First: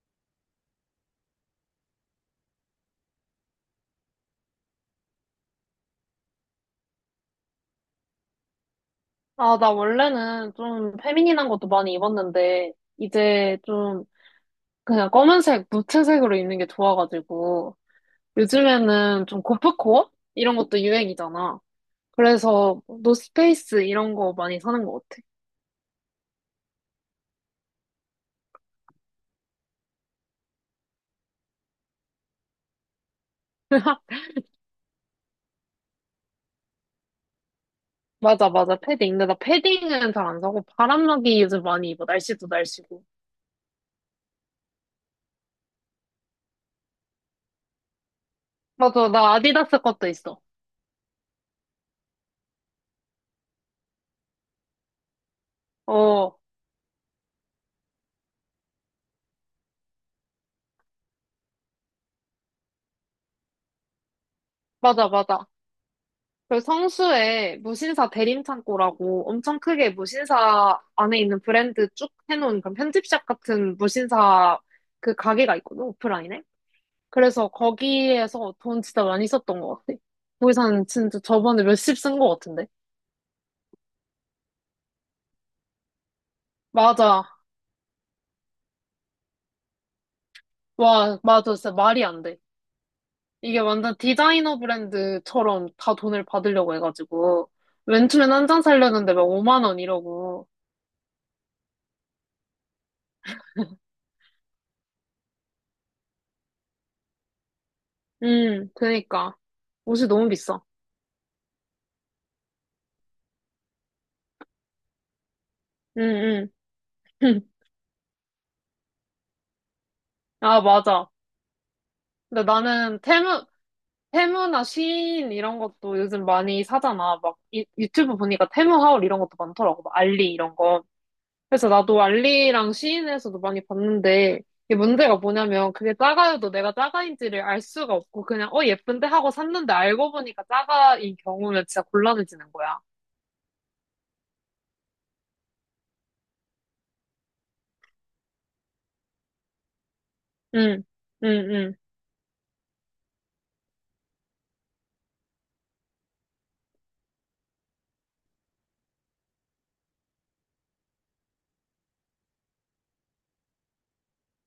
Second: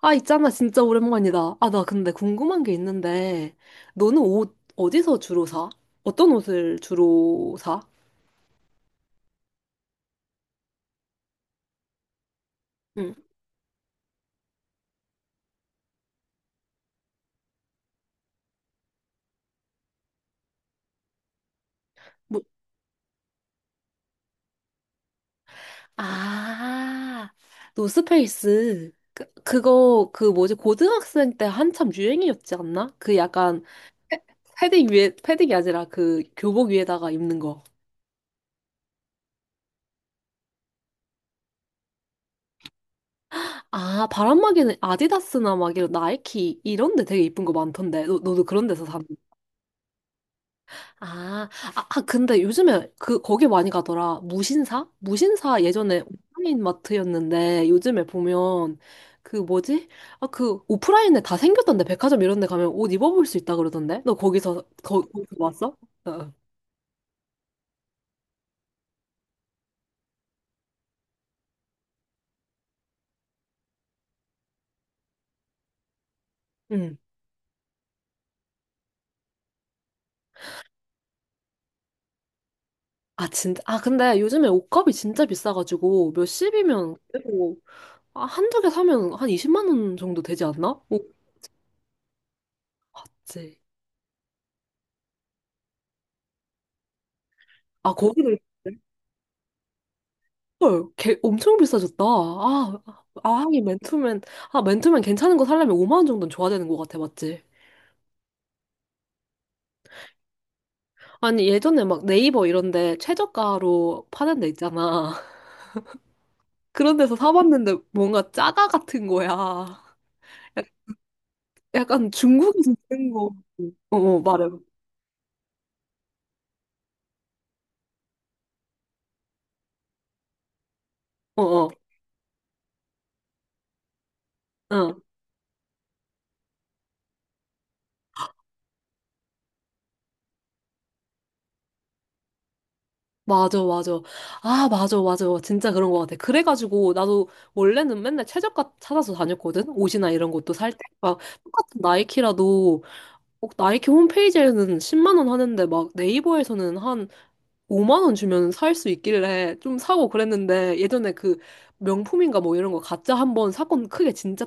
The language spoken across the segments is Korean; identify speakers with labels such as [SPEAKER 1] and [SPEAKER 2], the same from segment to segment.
[SPEAKER 1] 아, 있잖아. 진짜 오랜만이다. 아, 나 근데 궁금한 게 있는데, 너는 옷 어디서 주로 사? 어떤 옷을 주로 사?
[SPEAKER 2] 아, 나 원래는 좀 페미닌한 것도 많이 입었는데,
[SPEAKER 1] 응.
[SPEAKER 2] 이제 좀 그냥 검은색, 무채색으로 입는 게 좋아가지고, 요즘에는 좀 고프코어? 이런 것도 유행이잖아.
[SPEAKER 1] 뭐,
[SPEAKER 2] 그래서 뭐 노스페이스 이런 거 많이 사는 것 같아.
[SPEAKER 1] 아, 노스페이스. 그 뭐지, 고등학생 때 한참 유행이었지 않나? 그 약간, 패- 패딩 위에, 패딩이 아니라 그 교복 위에다가 입는 거.
[SPEAKER 2] 맞아, 맞아, 패딩. 근데 나 패딩은 잘 안 사고, 바람막이 요즘 많이 입어. 날씨도 날씨고.
[SPEAKER 1] 아, 바람막이는 아디다스나 막 이런 나이키 이런 데 되게 이쁜 거 많던데. 너도 그런 데서 사?
[SPEAKER 2] 맞아, 나 아디다스 것도 있어.
[SPEAKER 1] 아, 아, 근데 요즘에 그, 거기 많이 가더라. 무신사? 무신사 예전에
[SPEAKER 2] 어,
[SPEAKER 1] 오프라인 마트였는데 요즘에 보면 그 뭐지? 아, 그 오프라인에 다 생겼던데. 백화점 이런 데 가면 옷 입어볼 수 있다 그러던데. 너
[SPEAKER 2] 맞아,
[SPEAKER 1] 거기서
[SPEAKER 2] 맞아.
[SPEAKER 1] 왔어? 어, 어.
[SPEAKER 2] 그리고 성수에 무신사 대림창고라고 엄청 크게 무신사 안에 있는 브랜드 쭉 해놓은 그런 편집샵 같은 무신사 그 가게가 있거든, 오프라인에.
[SPEAKER 1] 응.
[SPEAKER 2] 그래서 거기에서 돈 진짜 많이 썼던 것 같아. 거기서는 진짜 저번에 몇십 쓴 것 같은데.
[SPEAKER 1] 아, 진짜. 아, 근데 요즘에 옷값이 진짜 비싸가지고 몇십이면
[SPEAKER 2] 맞아.
[SPEAKER 1] 그래도 아, 한두 개 사면 한 20만 원 정도 되지 않나? 오,
[SPEAKER 2] 와, 맞아. 진짜 말이 안 돼. 이게
[SPEAKER 1] 맞지.
[SPEAKER 2] 완전 디자이너 브랜드처럼 다 돈을 받으려고 해가지고.
[SPEAKER 1] 아,
[SPEAKER 2] 맨투맨
[SPEAKER 1] 거기도
[SPEAKER 2] 한 장 사려는데 막 5만 원 이러고.
[SPEAKER 1] 헐, 개, 엄청 비싸졌다. 아, 아, 하긴 맨투맨, 아, 맨투맨 괜찮은 거 사려면 5만 원 정도는 줘야 되는 것 같아, 맞지?
[SPEAKER 2] 그니까. 옷이 너무 비싸.
[SPEAKER 1] 아니, 예전에 막 네이버 이런데 최저가로 파는 데 있잖아.
[SPEAKER 2] 응,
[SPEAKER 1] 그런 데서
[SPEAKER 2] 응.
[SPEAKER 1] 사봤는데 뭔가 짜가 같은 거야.
[SPEAKER 2] 아, 맞아.
[SPEAKER 1] 약간
[SPEAKER 2] 근데
[SPEAKER 1] 중국에서
[SPEAKER 2] 나는
[SPEAKER 1] 쓰는 거.
[SPEAKER 2] 테무,
[SPEAKER 1] 어, 어, 말해.
[SPEAKER 2] 테무나 시인 이런 것도 요즘 많이 사잖아. 막 유튜브 보니까 테무 하울 이런 것도 많더라고. 막 알리 이런 거.
[SPEAKER 1] 어,
[SPEAKER 2] 그래서
[SPEAKER 1] 어,
[SPEAKER 2] 나도 알리랑 시인에서도 많이 봤는데 이게
[SPEAKER 1] 어.
[SPEAKER 2] 문제가 뭐냐면 그게 짜가요도 내가 짜가인지를 알 수가 없고 그냥 어 예쁜데 하고 샀는데 알고 보니까 짜가인 경우는 진짜 곤란해지는 거야.
[SPEAKER 1] 맞아, 맞아. 아, 맞아, 맞아. 진짜 그런 것 같아. 그래가지고, 나도 원래는 맨날 최저가 찾아서 다녔거든? 옷이나 이런 것도 살 때.
[SPEAKER 2] 응,
[SPEAKER 1] 막,
[SPEAKER 2] 응,
[SPEAKER 1] 똑같은 나이키라도, 어, 나이키 홈페이지에는 10만 원 하는데 막 네이버에서는 한 5만 원 주면 살 수 있길래 좀 사고 그랬는데 예전에 그 명품인가 뭐 이런 거 가짜 한 번 사건 크게 진짜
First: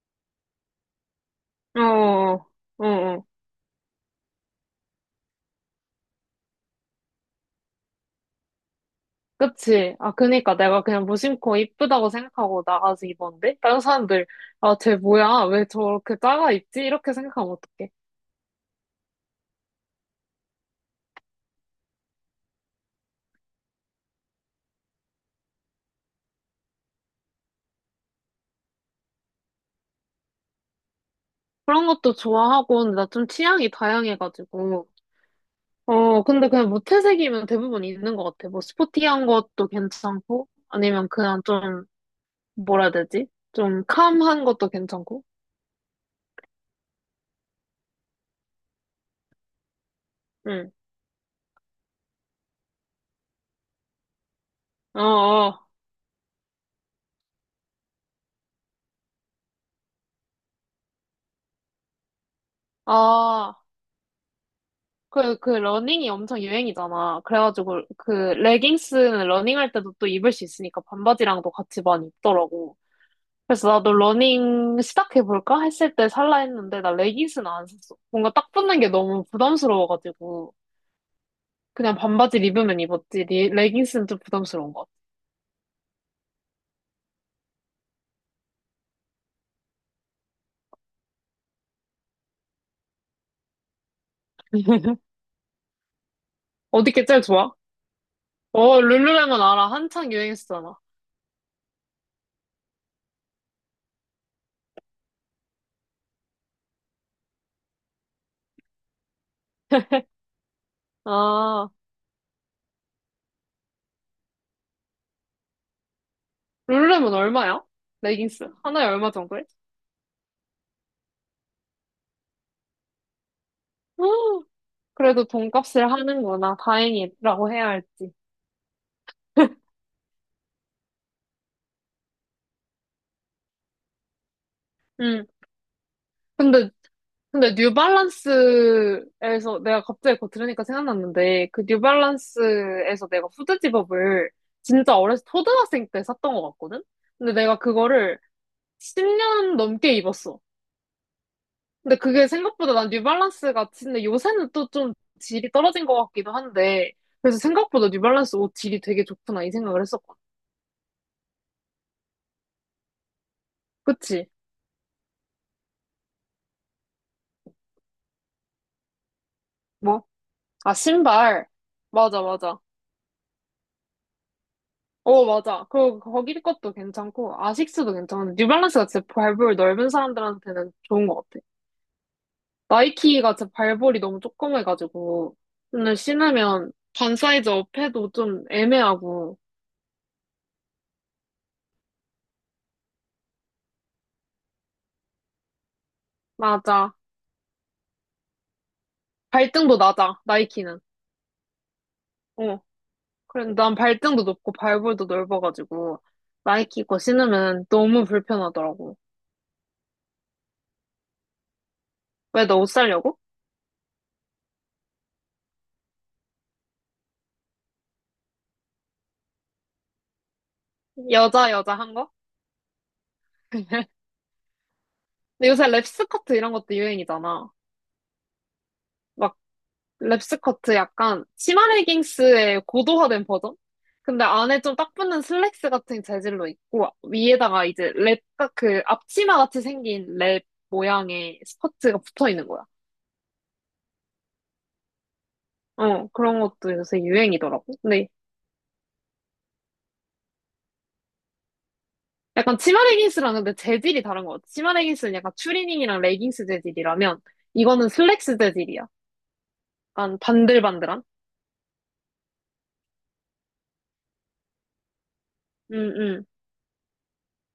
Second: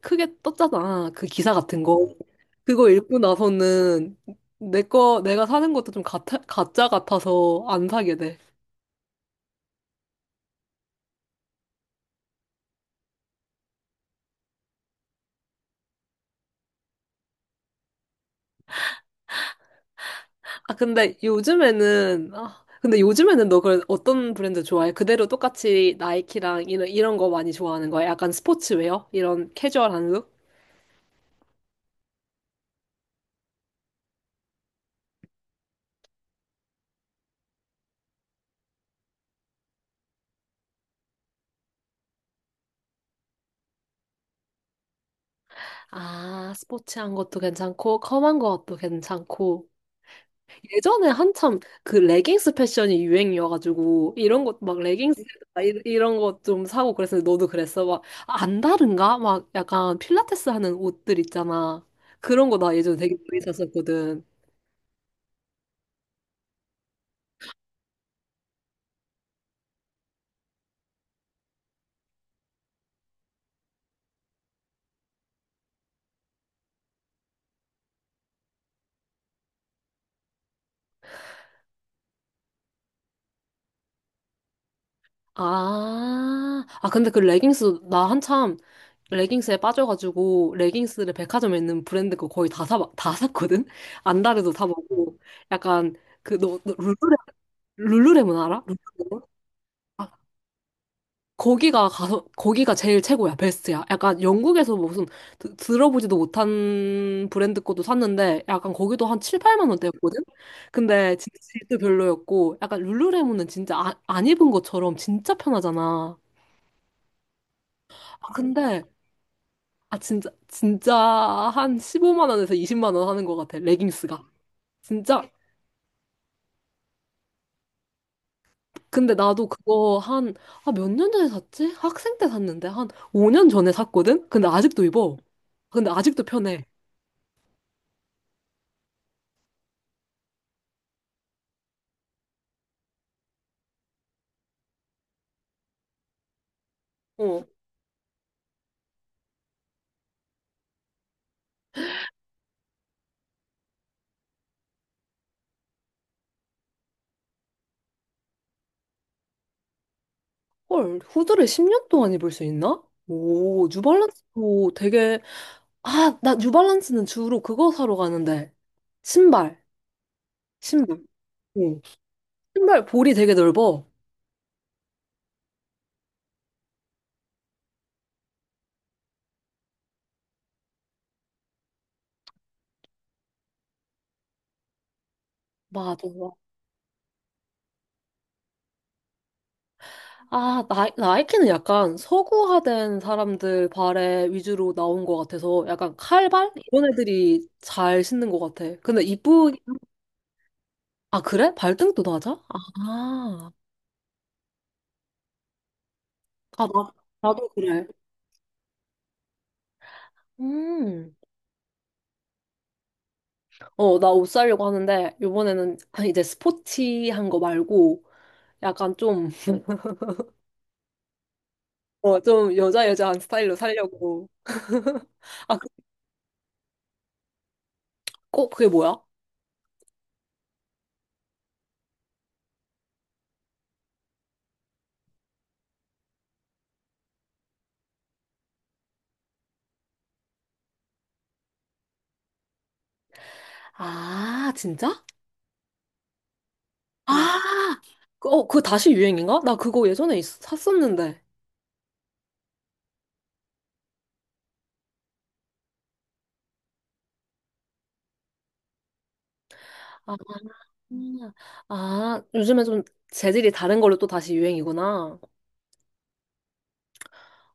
[SPEAKER 1] 크게 떴잖아. 그 기사 같은
[SPEAKER 2] 응. 어,
[SPEAKER 1] 거.
[SPEAKER 2] 어, 어.
[SPEAKER 1] 그거 읽고
[SPEAKER 2] 어.
[SPEAKER 1] 나서는 내가 사는 것도 좀 가짜 같아서 안 사게 돼.
[SPEAKER 2] 그치. 아, 그니까 내가 그냥 무심코 이쁘다고 생각하고 나가서 입었는데? 다른 사람들, 아, 쟤 뭐야? 왜 저렇게 작아 입지? 이렇게 생각하면 어떡해.
[SPEAKER 1] 아, 근데 요즘에는 너 그 어떤 브랜드 좋아해? 그대로 똑같이 나이키랑 이런 거 많이 좋아하는 거야? 약간 스포츠웨어? 이런 캐주얼한 룩?
[SPEAKER 2] 그런 것도 좋아하고, 근데 나 좀 취향이 다양해가지고. 어, 근데 그냥 무채색이면 대부분 있는 것 같아. 뭐, 스포티한 것도 괜찮고, 아니면 그냥 좀, 뭐라 해야 되지? 좀 캄한 것도 괜찮고.
[SPEAKER 1] 아, 스포츠한 것도 괜찮고, 컴한 것도 괜찮고.
[SPEAKER 2] 응.
[SPEAKER 1] 예전에 한참 그 레깅스 패션이 유행이어가지고, 이런 것, 막
[SPEAKER 2] 어,
[SPEAKER 1] 레깅스,
[SPEAKER 2] 어.
[SPEAKER 1] 이런 것 좀 사고 그랬는데, 너도 그랬어? 막, 아, 안 다른가? 막 약간 필라테스 하는 옷들 있잖아. 그런 거 나 예전에 되게 많이
[SPEAKER 2] 아.
[SPEAKER 1] 샀었거든.
[SPEAKER 2] 그 러닝이 엄청 유행이잖아. 그래가지고 그 레깅스는 러닝할 때도 또 입을 수 있으니까 반바지랑도 같이 많이 입더라고. 그래서 나도 러닝 시작해볼까 했을 때 살라 했는데 나 레깅스는 안 샀어. 뭔가 딱 붙는 게 너무 부담스러워가지고 그냥 반바지 입으면 입었지. 레깅스는 좀 부담스러운 것 같아.
[SPEAKER 1] 아, 아, 근데 그 레깅스, 나 한참 레깅스에 빠져가지고, 레깅스를 백화점에 있는 브랜드 거 거의 다 샀거든? 안다르도 사보고, 약간, 그, 너
[SPEAKER 2] 어디 게 제일 좋아?
[SPEAKER 1] 룰루레몬 알아?
[SPEAKER 2] 어,
[SPEAKER 1] 룰루레몬?
[SPEAKER 2] 룰루레몬 알아.
[SPEAKER 1] 아,
[SPEAKER 2] 한창 유행했었잖아.
[SPEAKER 1] 거기가 가서 거기가 제일 최고야, 베스트야. 약간 영국에서 무슨 들어보지도 못한 브랜드 것도 샀는데 약간 거기도 한 7, 8만 원대였거든. 근데 진짜
[SPEAKER 2] 아,
[SPEAKER 1] 질도 별로였고 약간 룰루레몬은 진짜 아, 안 입은 것처럼 진짜 편하잖아.
[SPEAKER 2] 룰루레몬 얼마야?
[SPEAKER 1] 아,
[SPEAKER 2] 레깅스
[SPEAKER 1] 근데
[SPEAKER 2] 하나에 얼마 정도해?
[SPEAKER 1] 아 진짜 진짜 한 15만 원에서 20만 원 하는 것 같아. 레깅스가.
[SPEAKER 2] 그래도
[SPEAKER 1] 진짜
[SPEAKER 2] 돈값을 하는구나. 다행이라고 해야 할지.
[SPEAKER 1] 근데 나도 그거 한, 아, 몇 년 전에 샀지? 학생 때 샀는데 한 5년 전에 샀거든? 근데 아직도 입어.
[SPEAKER 2] 음.
[SPEAKER 1] 근데 아직도 편해.
[SPEAKER 2] 근데, 근데 뉴발란스에서 내가 갑자기 그거 들으니까 생각났는데, 그 뉴발란스에서 내가 후드 집업을 진짜 어렸을 때 초등학생 때 샀던 것 같거든? 근데
[SPEAKER 1] 어.
[SPEAKER 2] 내가 그거를 10년 넘게 입었어. 근데 그게 생각보다 난 뉴발란스가, 근데 요새는 또 좀 질이 떨어진 것 같기도 한데, 그래서 생각보다 뉴발란스 옷 질이 되게 좋구나, 이 생각을 했었거든.
[SPEAKER 1] 헐, 후드를 10년 동안 입을 수 있나? 오,
[SPEAKER 2] 그치?
[SPEAKER 1] 뉴발란스도 되게, 아, 나 뉴발란스는 주로 그거 사러 가는데. 신발,
[SPEAKER 2] 뭐? 아,
[SPEAKER 1] 신발.
[SPEAKER 2] 신발.
[SPEAKER 1] 어.
[SPEAKER 2] 맞아, 맞아.
[SPEAKER 1] 신발 볼이 되게 넓어.
[SPEAKER 2] 어, 맞아. 그리고 거기 것도 괜찮고, 아식스도 괜찮은데, 뉴발란스가 진짜 발볼 넓은 사람들한테는 좋은 것 같아. 나이키가 진짜 발볼이 너무 조그매가지고,
[SPEAKER 1] 맞아.
[SPEAKER 2] 오늘 신으면 반 사이즈 업해도 좀 애매하고,
[SPEAKER 1] 아, 나이키는 약간 서구화된 사람들 발에 위주로 나온 것 같아서 약간 칼발? 이런
[SPEAKER 2] 맞아.
[SPEAKER 1] 애들이 잘 신는 것 같아. 근데 이쁘,
[SPEAKER 2] 발등도 낮아, 나이키는.
[SPEAKER 1] 아, 그래? 발등도 낮아?
[SPEAKER 2] 어.
[SPEAKER 1] 아,
[SPEAKER 2] 그래, 난 발등도 높고 발볼도 넓어가지고,
[SPEAKER 1] 아,
[SPEAKER 2] 나이키 거
[SPEAKER 1] 나도
[SPEAKER 2] 신으면
[SPEAKER 1] 그래.
[SPEAKER 2] 너무 불편하더라고.
[SPEAKER 1] 음.
[SPEAKER 2] 왜 너 옷 살려고?
[SPEAKER 1] 어, 나 옷 사려고 하는데, 요번에는 아, 이제 스포티한 거 말고, 약간 좀,
[SPEAKER 2] 여자, 여자 한 거?
[SPEAKER 1] 어, 좀 여자 여자한 스타일로 사려고.
[SPEAKER 2] 근데
[SPEAKER 1] 아,
[SPEAKER 2] 요새
[SPEAKER 1] 그,
[SPEAKER 2] 랩 스커트 이런 것도 유행이잖아.
[SPEAKER 1] 어, 그게 뭐야?
[SPEAKER 2] 막 랩스커트 약간 치마 레깅스의 고도화된 버전? 근데 안에 좀 딱 붙는 슬랙스 같은 재질로 있고 위에다가 이제 랩, 딱 그 앞치마 같이 생긴 랩 모양의 스커트가 붙어 있는 거야.
[SPEAKER 1] 아, 진짜?
[SPEAKER 2] 어, 그런 것도 요새
[SPEAKER 1] 아,
[SPEAKER 2] 유행이더라고. 근데
[SPEAKER 1] 그, 어, 그거 다시 유행인가? 나 그거 예전에 샀었는데.
[SPEAKER 2] 약간 치마 레깅스랑 근데 재질이 다른 것 같아. 치마 레깅스는 약간 추리닝이랑 레깅스 재질이라면 이거는 슬랙스 재질이야.
[SPEAKER 1] 아,
[SPEAKER 2] 약간 반들반들한?
[SPEAKER 1] 음. 아, 요즘에 좀 재질이 다른 걸로 또 다시 유행이구나.
[SPEAKER 2] 응, 응,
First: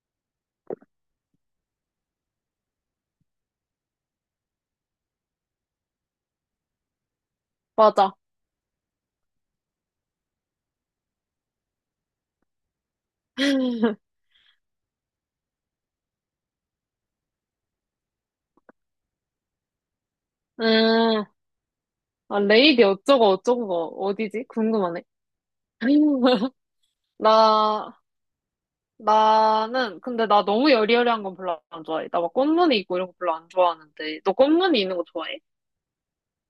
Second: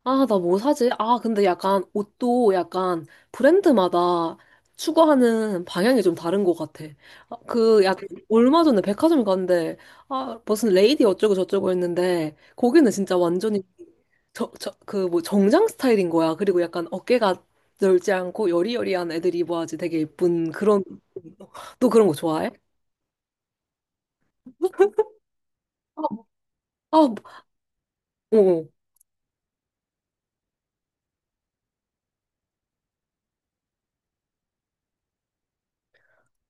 [SPEAKER 1] 아, 나 뭐 사지? 아, 근데 약간 옷도 약간 브랜드마다 추구하는 방향이 좀 다른 것 같아. 아, 그 약간
[SPEAKER 2] 맞아.
[SPEAKER 1] 얼마 전에 백화점 갔는데, 아, 무슨 레이디 어쩌고 저쩌고 했는데, 거기는 진짜 완전히 그 뭐 정장 스타일인 거야. 그리고 약간 어깨가 넓지 않고 여리여리한 애들이 입어야지 되게 예쁜 그런,
[SPEAKER 2] 음,
[SPEAKER 1] 너 그런 거
[SPEAKER 2] 아,
[SPEAKER 1] 좋아해?
[SPEAKER 2] 레이디 어쩌고 어쩌고가 어디지?
[SPEAKER 1] 아,
[SPEAKER 2] 궁금하네.
[SPEAKER 1] 아, 뭐,
[SPEAKER 2] 나,
[SPEAKER 1] 어. 어.
[SPEAKER 2] 나는, 근데 나 너무 여리여리한 건 별로 안 좋아해. 나 막 꽃무늬 있고 이런 거 별로 안 좋아하는데. 너 꽃무늬 있는 거 좋아해?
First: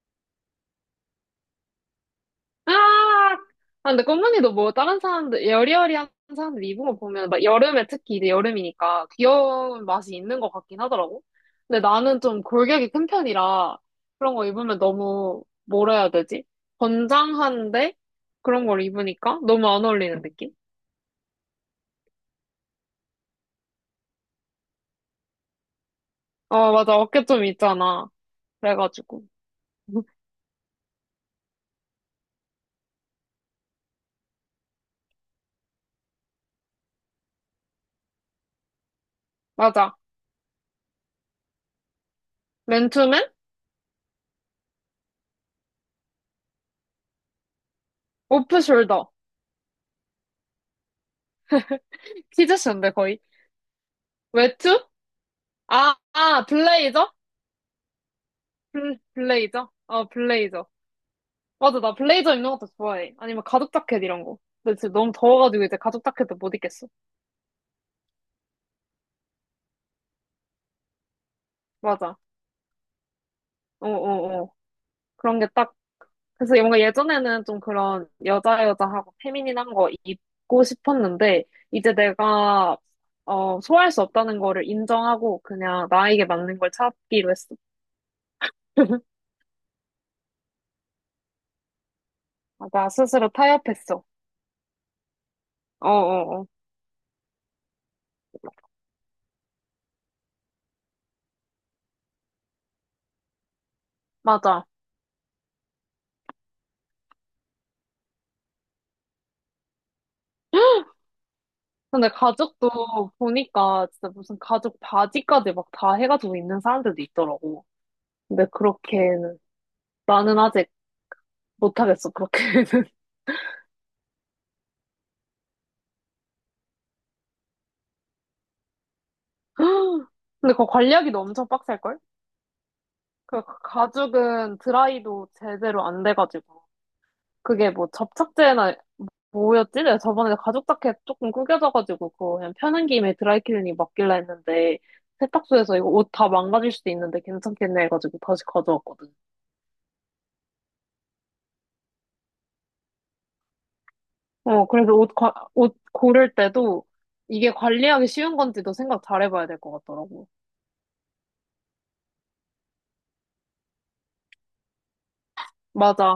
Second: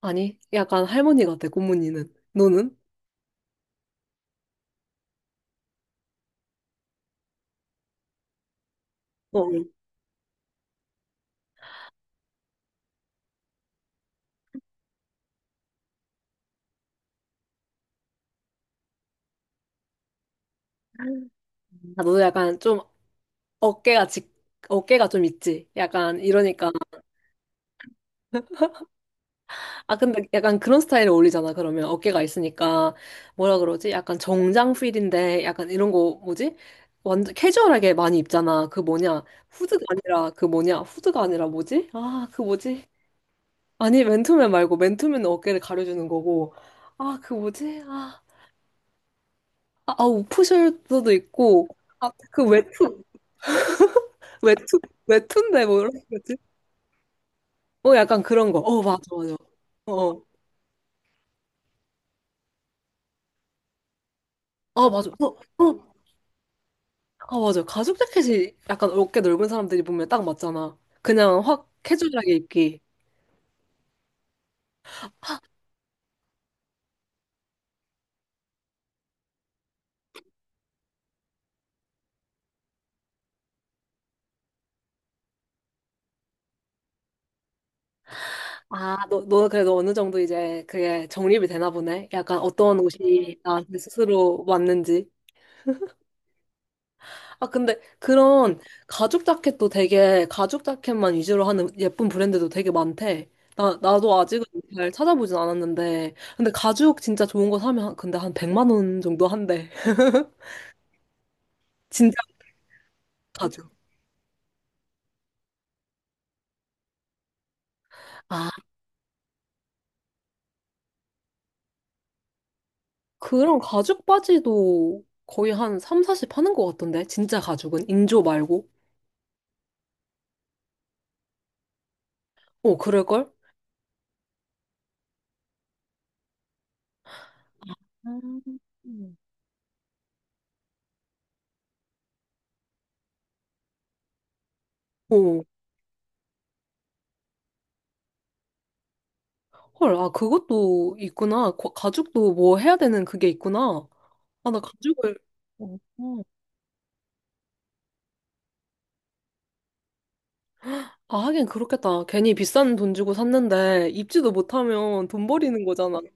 [SPEAKER 1] 아니, 약간 할머니 같아, 고모늬는 너는?
[SPEAKER 2] 아! 아, 근데 꽃무늬도 뭐 다른 사람들, 여리여리한 사람들 입은 거 보면 막 여름에 특히 이제 여름이니까
[SPEAKER 1] 어. 어.
[SPEAKER 2] 귀여운 맛이 있는 것 같긴 하더라고. 근데 나는 좀 골격이 큰 편이라 그런 거 입으면 너무, 뭐라 해야 되지? 건장한데? 그런 걸 입으니까 너무 안 어울리는 느낌?
[SPEAKER 1] 아, 너도 약간 좀 어깨가 직, 어깨가 좀 있지. 약간 이러니까.
[SPEAKER 2] 어, 맞아. 어깨 좀 있잖아. 그래가지고.
[SPEAKER 1] 아, 근데 약간 그런 스타일에 어울리잖아, 그러면. 어깨가 있으니까. 뭐라 그러지? 약간 정장 필인데, 약간 이런 거, 뭐지? 완전 캐주얼하게 많이 입잖아. 그 뭐냐. 후드가
[SPEAKER 2] 맞아.
[SPEAKER 1] 아니라, 그 뭐냐. 후드가 아니라 뭐지? 아, 그 뭐지?
[SPEAKER 2] 맨투맨?
[SPEAKER 1] 아니, 맨투맨 말고, 맨투맨은 어깨를 가려주는 거고. 아, 그 뭐지?
[SPEAKER 2] 오프숄더.
[SPEAKER 1] 아, 우프숄더도 있고. 아, 그
[SPEAKER 2] 키즈쇼인데,
[SPEAKER 1] 외투,
[SPEAKER 2] 거의.
[SPEAKER 1] 웹툰,
[SPEAKER 2] 외투?
[SPEAKER 1] 웹툰데
[SPEAKER 2] 아,
[SPEAKER 1] 뭐라고 거지
[SPEAKER 2] 아, 블레이저?
[SPEAKER 1] 어, 약간 그런 거. 어,
[SPEAKER 2] 블,
[SPEAKER 1] 맞아, 맞아.
[SPEAKER 2] 블레이저?
[SPEAKER 1] 어,
[SPEAKER 2] 어,
[SPEAKER 1] 어.
[SPEAKER 2] 블레이저. 맞아, 나 블레이저 입는 것도 좋아해. 아니면 가죽 자켓 이런 거. 근데
[SPEAKER 1] 아,
[SPEAKER 2] 지금
[SPEAKER 1] 맞아.
[SPEAKER 2] 너무
[SPEAKER 1] 어,
[SPEAKER 2] 더워가지고 이제
[SPEAKER 1] 어,
[SPEAKER 2] 가죽 자켓도 못 입겠어.
[SPEAKER 1] 아, 맞아. 가죽 자켓이 약간 어깨 넓은 사람들이 보면 딱 맞잖아. 그냥 확
[SPEAKER 2] 맞아.
[SPEAKER 1] 캐주얼하게 입기.
[SPEAKER 2] 어, 어, 어. 그런 게 딱. 그래서 뭔가 예전에는 좀 그런 여자 여자하고 페미닌한 거 입고 싶었는데, 이제 내가, 어, 소화할 수 없다는 거를 인정하고 그냥 나에게 맞는 걸 찾기로 했어.
[SPEAKER 1] 너 그래도 어느 정도 이제 그게 정립이 되나 보네. 약간 어떤
[SPEAKER 2] 나 스스로
[SPEAKER 1] 옷이 나한테
[SPEAKER 2] 타협했어.
[SPEAKER 1] 스스로 맞는지.
[SPEAKER 2] 어어어.
[SPEAKER 1] 아, 근데 그런 가죽 자켓도 되게 가죽 자켓만 위주로 하는 예쁜 브랜드도 되게 많대. 나도 아직은
[SPEAKER 2] 맞아.
[SPEAKER 1] 잘 찾아보진 않았는데. 근데 가죽 진짜 좋은 거 사면 근데 한 100만 원 정도 한대.
[SPEAKER 2] 근데
[SPEAKER 1] 진짜
[SPEAKER 2] 가죽도
[SPEAKER 1] 가죽.
[SPEAKER 2] 보니까 진짜 무슨 가죽 바지까지 막 다 해가지고 입는 사람들도 있더라고. 근데
[SPEAKER 1] 아,
[SPEAKER 2] 그렇게는 나는 아직 못하겠어, 그렇게는.
[SPEAKER 1] 그런 가죽 바지도 거의 한 3, 40 하는 것 같던데. 진짜 가죽은. 인조 말고.
[SPEAKER 2] 근데 그거 관리하기도 엄청 빡셀걸?
[SPEAKER 1] 어, 그럴걸?
[SPEAKER 2] 그 가죽은 드라이도 제대로 안 돼가지고. 그게 뭐 접착제나
[SPEAKER 1] 음.
[SPEAKER 2] 뭐였지? 내가 저번에 가죽 자켓 조금 구겨져가지고 그거 그냥 펴는 김에 드라이클리닝 맡길라 했는데
[SPEAKER 1] 오,
[SPEAKER 2] 세탁소에서 이거 옷 다 망가질 수도 있는데 괜찮겠네 해가지고 다시 가져왔거든.
[SPEAKER 1] 헐, 아, 그것도 있구나. 가죽도 뭐 해야 되는 그게 있구나. 아, 나
[SPEAKER 2] 어, 그래서
[SPEAKER 1] 가죽을,
[SPEAKER 2] 옷
[SPEAKER 1] 음.
[SPEAKER 2] 고를 때도 이게 관리하기 쉬운 건지도 생각 잘 해봐야 될 것 같더라고.
[SPEAKER 1] 아, 하긴 그렇겠다. 괜히 비싼 돈 주고 샀는데 입지도 못하면 돈 버리는 거잖아.
[SPEAKER 2] 맞아,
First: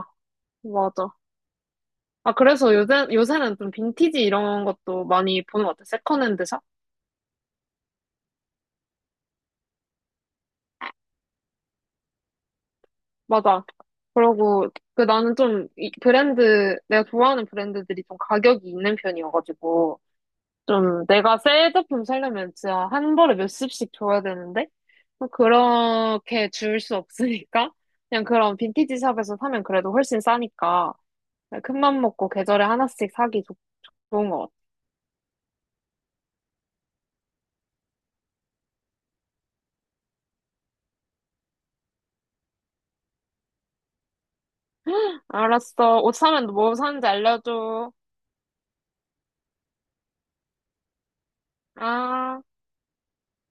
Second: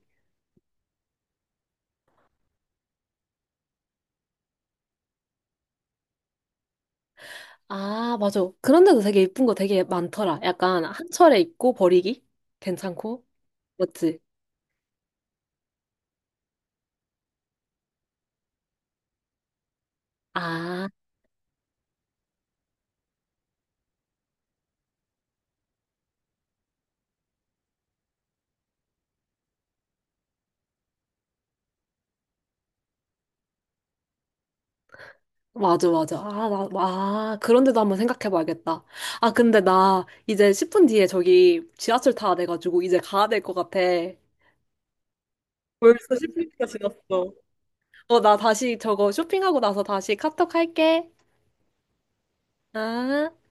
[SPEAKER 2] 맞아. 아, 그래서 요새는 좀 빈티지 이런 것도 많이 보는 것 같아. 세컨핸드 샵?
[SPEAKER 1] 아, 맞아. 그런데도 되게 예쁜 거 되게 많더라. 약간 한 철에 입고 버리기? 괜찮고?
[SPEAKER 2] 맞아.
[SPEAKER 1] 맞지?
[SPEAKER 2] 그러고, 그 나는 좀 이 브랜드, 내가 좋아하는 브랜드들이 좀 가격이 있는 편이어가지고,
[SPEAKER 1] 아,
[SPEAKER 2] 좀 내가 새 제품 사려면 진짜 한 벌에 몇십씩 줘야 되는데, 뭐 그렇게 줄 수 없으니까, 그냥 그런 빈티지 샵에서 사면 그래도 훨씬 싸니까, 네, 큰맘 먹고 계절에 하나씩 사기 좋은 것 같아.
[SPEAKER 1] 맞아, 맞아. 아, 나, 아, 그런데도 한번 생각해 봐야겠다. 아, 근데 나 이제 10분 뒤에 저기 지하철 타야 돼가지고 이제 가야 될 것 같아.
[SPEAKER 2] 알았어. 옷
[SPEAKER 1] 벌써
[SPEAKER 2] 사면
[SPEAKER 1] 10분이나
[SPEAKER 2] 뭐 사는지
[SPEAKER 1] 지났어.
[SPEAKER 2] 알려줘.
[SPEAKER 1] 어, 나 다시 저거 쇼핑하고 나서 다시 카톡 할게.
[SPEAKER 2] 아.
[SPEAKER 1] 아.